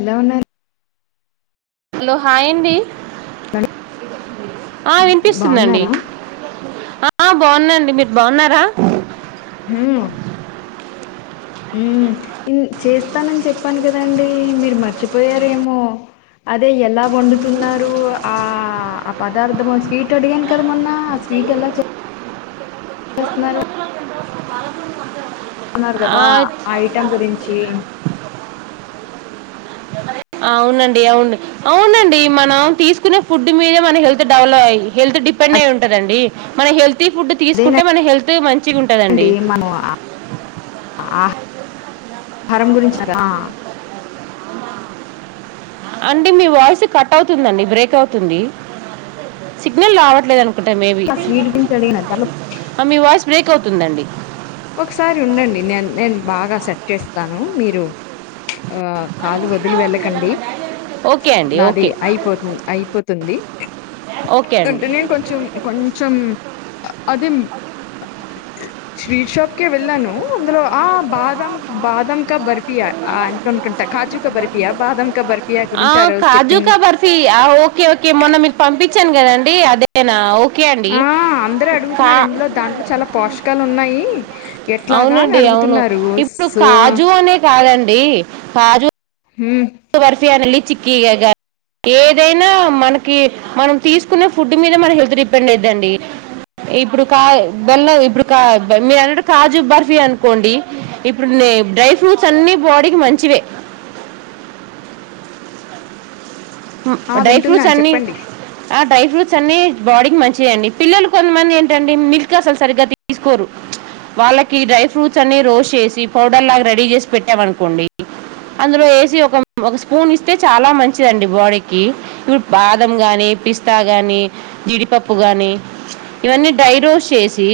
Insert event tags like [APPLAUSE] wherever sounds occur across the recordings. ఎలా ఉన్నార్ హలో హాయండి ఆ వినిపిస్తుందండి బాగున్నారా ఆ ఆ బాగున్నాండి మీరు బాగున్నారా మ్ మ్ చేస్తానని చెప్పాను కదండి మీరు మర్చిపోయారేమో అదే ఎలా వండుతున్నారు ఆ ఆ పదార్థం స్వీట్ అడిగాను కదా మొన్న స్వ్వీట్ ఎలా చే చేస్తున్నారు అన్నారు ఆ కదా ఆ ఐటం గురించి అవునండి అవునుడి అవునండి మనం తీసుకునే ఫుడ్ మీదే మన హెల్త్ డెవల అయ్యి హెల్త్ డిపెండ్ డై ఉంటందండి మన హెల్తీ ఫుడ్ తీసుకుంటే అదేనండి మన హెల్త్ మంచిగా ఉంటుందండి మనం ఆ ఆహారం గురించి ఆ అండి మీ వాయిస్ కట్ అవుతుందండి బ్రేక్ అవుతుంది సిగ్నల్ రావట్లేదను కుంట బేబీ ఆ స్వీట్ గురించి అడిగిన దానిలో ఆ మీ వాయిస్ బ్రేక్ అవుతుందండి ఒకసారి ఉండండి నే నేను బాగా సెట్ చేస్తాను మీరు ఆ కాలు వదిలి వెళ్ళకండి ఓకే అండి నాది ఓకే అయిపోతు అయిపోతుంది ఓకే అండి టేనే నీను కొంచం కొంచం అదే స్వీట్ షాప్ కేళ్ళాను అందులో ఆ బాదం బాదం క బర్ఫీ అనుకునుకుంటా క ూ బర్పుయా బాదం క బర్ ఆ కాజుకా బర్ఫీ ఓకే ఓకే మొన్న మీకు పంపించాను కదండి అదేనా ఓ ఆ అందరడుగుతున్నారు అందులో దాంట్లో చాలా పోషకాలు ఉన్నాయి ఎట్లాగా అని అవునండి అవును అడుగుతున్నారు ఇప్పుడు సో కాజు అనే మ్మ్, బర్ఫియానలి చిక్కీ ఇగ ఏదైనా మనకి మనం తీసుకున్న ఫుడ్ మీద మన హెల్త్ డిపెండ్ అవుందండి ఇప్పుడు కాల్ల ఇప్పుడు మీరు అన్న కాజు బర్ఫీ అనుకోండి ఇప్పుడు న్ డ్రై ఫ్రూట్స్ అన్నిీ బాడీకి మంచివే [INAUDIBLE] మ్ ఆ డ్రై ఫ్రూట్స్ వింటున్నాను అన్ని చెప్పండి ఆ డ్రై ఫ్రూట్ అ బాడీకి మంచి అండి పిల్లలు కొంతమంది ఏంటండి మిల్క్ అసలు సరిగ్గా తీసుకోరు వాళ్ళకి డ్రై ఫ్రూట్స్ అన్ని రోస్ట్ చేసి పౌడర్ లాగా రెడీ చేసి పెట్టామనుకోండి అందులో వేసి ఒక ఒక స్పూన్ ఇస్తే చాలా మంచిదండి బాడీకి ఇప్పుడు బాదం గాని పిస్తా గాని జిడిపప్పు గాని ఇవన్నీ డ్రై రోస్ చేసి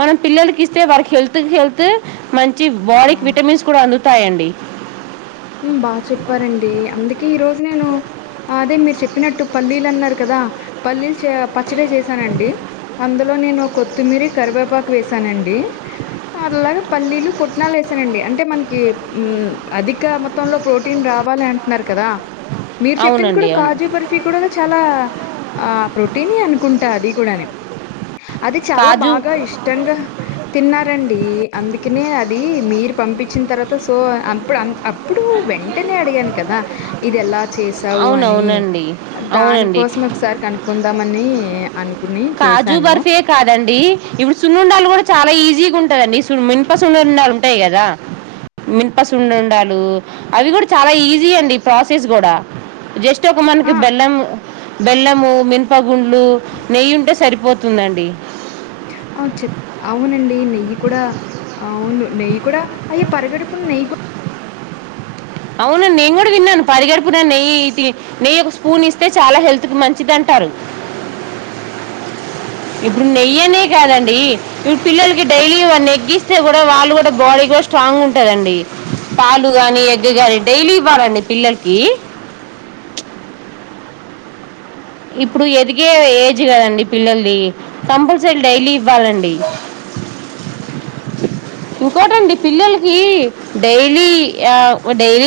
మనం పిల్లలకి ఇస్తే వాళ్కి హెల్త్ క్ హెల్త్ మం చి బాడీకి ఆ విటమిన్స్ కూడా అందుతాయండి మ్ బాగా చెప్పారండి అందుకే ఈ రోజ్ నేను అదే మీరు చెప్పినట్టు పల్లి అన్నారు కదా పల్లి చే ప చ్చడే చేసానండి అందులో నేను కొత్తిమీరి కరివేపాకు వేసానండి అలాగా పల్లీలు పుట్నాలు వేసానండి అంటే మనకి మ్ అది ఇంకా మొత్తంలో ప్రోటీన్ రావాలి అంటున్నారు కదా మీరు చెప్పింది కూడా అవునండి అవును కాజు బర్ఫి కూడా చాలా ఆ ప్రోటీన్ ఏ అన్ కుంటా అది కూడా అది చాలా కాజు బాగా ఇష్టంగా తిన్నారం అందుకనే అది మీరు పంపించిన తర్వాత సో అప్పుడు అన్ అప్ అప్పుడు వెంటనే అడిగాను కదా ఇది ఎలా చేసావు అని అవునవునండి అవునండి దానికోసం ఒకసారి కనుకుందామని అన్ కాజు బర్ఫీ కాదండి ఇప్పుడు సున్నుండలు కూడా చాలా ఈజీగా ఉంటదండి సు ఇనుప సున్నుండలు ఉంటాయి కదా మిినప సున్నుండలు అవి కూడా చాలా ఈజీ అండి ప్రాసెస్ కూడా జస్ట్ ఒక మనకి ఆ! బెల్లం బెల్లము మీన్ప గుండ్లు నెయ్యి ఉంటే సరిపోతుందండి అవు చెప్ అవునండి నెయ్యి కూడా అవును నె్యి కూడా అయ్య పరిగడపున నెయ్యి కూడా అవును నేను కూడా విన్నాను పరి గడుపునా నెయ్యి నెయ్యి ఒక స్పూన్ ఇస్తే చాలా హెల్త్ి మంచిదంట టరు అ ఇప్పుడు నెయ్యనే కాదండి ఇప్పుడు పిల్లలకి డైలీ నెగ్గిస్తే కూడా వాళ్ళు కూడా బాడీ కి ఎో స్ట్రాంగ్ ఉంటదండి పాలు గాని ఎగ్ గాని డైలీ ఇవ్వాలండి పిల్లలకి అ ఇప్పుడు ఎదిగే ఏజ్ కదండి పిల్లలది కంపల్సరీ డైలీ ఇవ్వాలండి అ ఇంకోటండి పిల్లలకి ఆ డైలీ డైలీ